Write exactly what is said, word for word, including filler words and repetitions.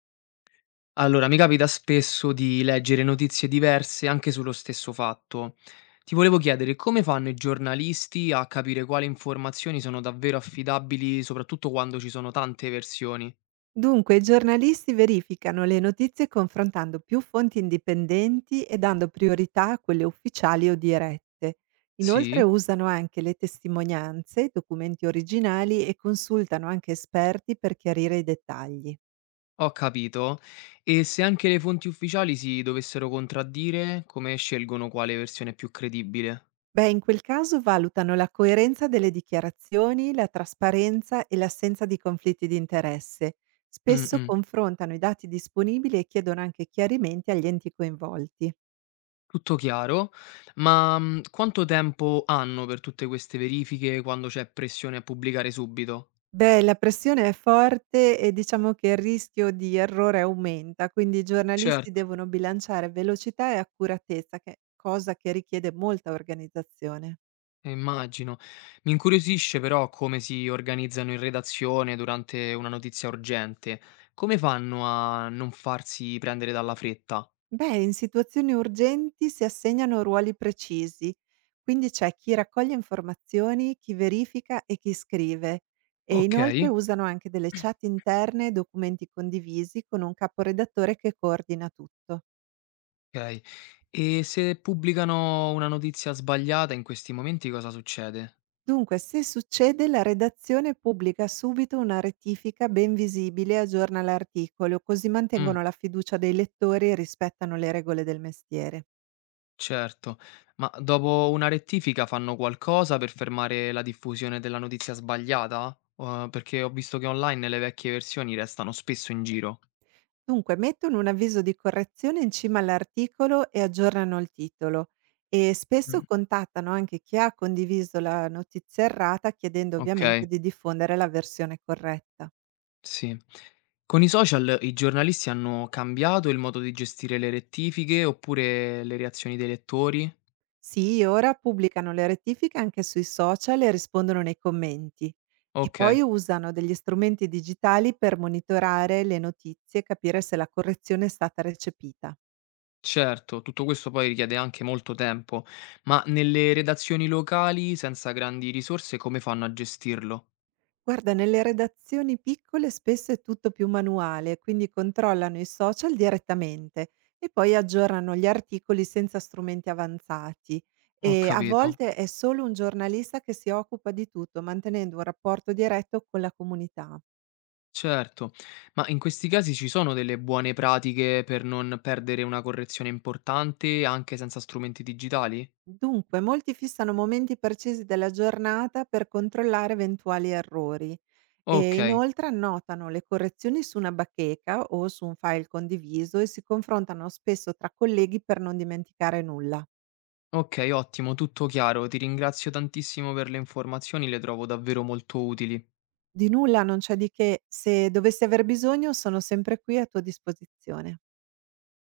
Allora, mi capita spesso di leggere notizie diverse anche sullo stesso fatto. Ti volevo chiedere come fanno i giornalisti a capire quali informazioni sono davvero affidabili, soprattutto quando ci sono tante versioni? Dunque, i giornalisti verificano le notizie confrontando più fonti indipendenti e dando priorità a quelle ufficiali o dirette. Inoltre Sì, usano anche le testimonianze, documenti originali e consultano anche esperti per chiarire i dettagli. ho capito. E se anche le fonti ufficiali si dovessero contraddire, come scelgono quale versione è più credibile? Beh, in quel caso valutano la coerenza delle dichiarazioni, la trasparenza e l'assenza di conflitti di interesse. Mm, Spesso mm, confrontano i dati disponibili e chiedono anche chiarimenti agli enti coinvolti. tutto chiaro, ma mm, quanto tempo hanno per tutte queste verifiche quando c'è pressione a pubblicare subito? Beh, la pressione è forte e diciamo che il rischio di errore aumenta, quindi i giornalisti Certo. devono bilanciare velocità e accuratezza, che- cosa che richiede molta organizzazione. Eh, immagino. Mi incuriosisce però come si organizzano in redazione durante una notizia urgente. Come fanno a non farsi prendere dalla fretta? Beh, in situazioni urgenti si assegnano ruoli precisi, quindi c'è chi raccoglie informazioni, chi verifica e chi scrive. E Ok, inoltre usano anche delle chat interne e documenti condivisi con un caporedattore che coordina tutto. ok. E se pubblicano una notizia sbagliata in questi momenti cosa succede? Dunque, se succede, la redazione pubblica subito una rettifica ben visibile e aggiorna l'articolo, così Mm, mantengono la fiducia dei lettori e rispettano le regole del mestiere. certo. Ma dopo una rettifica fanno qualcosa per fermare la diffusione della notizia sbagliata? Eh, perché ho visto che online le vecchie versioni restano spesso in giro. Dunque, mettono un avviso di correzione in cima all'articolo e aggiornano il titolo, e spesso Mm, contattano anche chi ha condiviso la notizia errata, chiedendo ovviamente ok. di diffondere la versione corretta. Sì. Con i social i giornalisti hanno cambiato il modo di gestire le rettifiche oppure le reazioni dei lettori? Sì, ora pubblicano le rettifiche anche sui social e rispondono nei commenti, e Ok, poi usano degli strumenti digitali per monitorare le notizie e capire se la correzione è stata recepita. certo, tutto questo poi richiede anche molto tempo, ma nelle redazioni locali, senza grandi risorse, come fanno a gestirlo? Guarda, nelle redazioni piccole spesso è tutto più manuale, quindi controllano i social direttamente e poi aggiornano gli articoli senza strumenti avanzati. Ho E a capito. volte è solo un giornalista che si occupa di tutto, mantenendo un rapporto diretto con la comunità. Certo, ma in questi casi ci sono delle buone pratiche per non perdere una correzione importante anche senza strumenti digitali? Dunque, molti fissano momenti precisi della giornata per controllare eventuali errori, e Ok. inoltre annotano le correzioni su una bacheca o su un file condiviso e si confrontano spesso tra colleghi per non dimenticare nulla. Okay, ottimo, tutto chiaro. Ti ringrazio tantissimo per le informazioni, le trovo davvero molto utili. Di nulla, non c'è di che, se dovessi aver bisogno sono sempre qui a tua disposizione.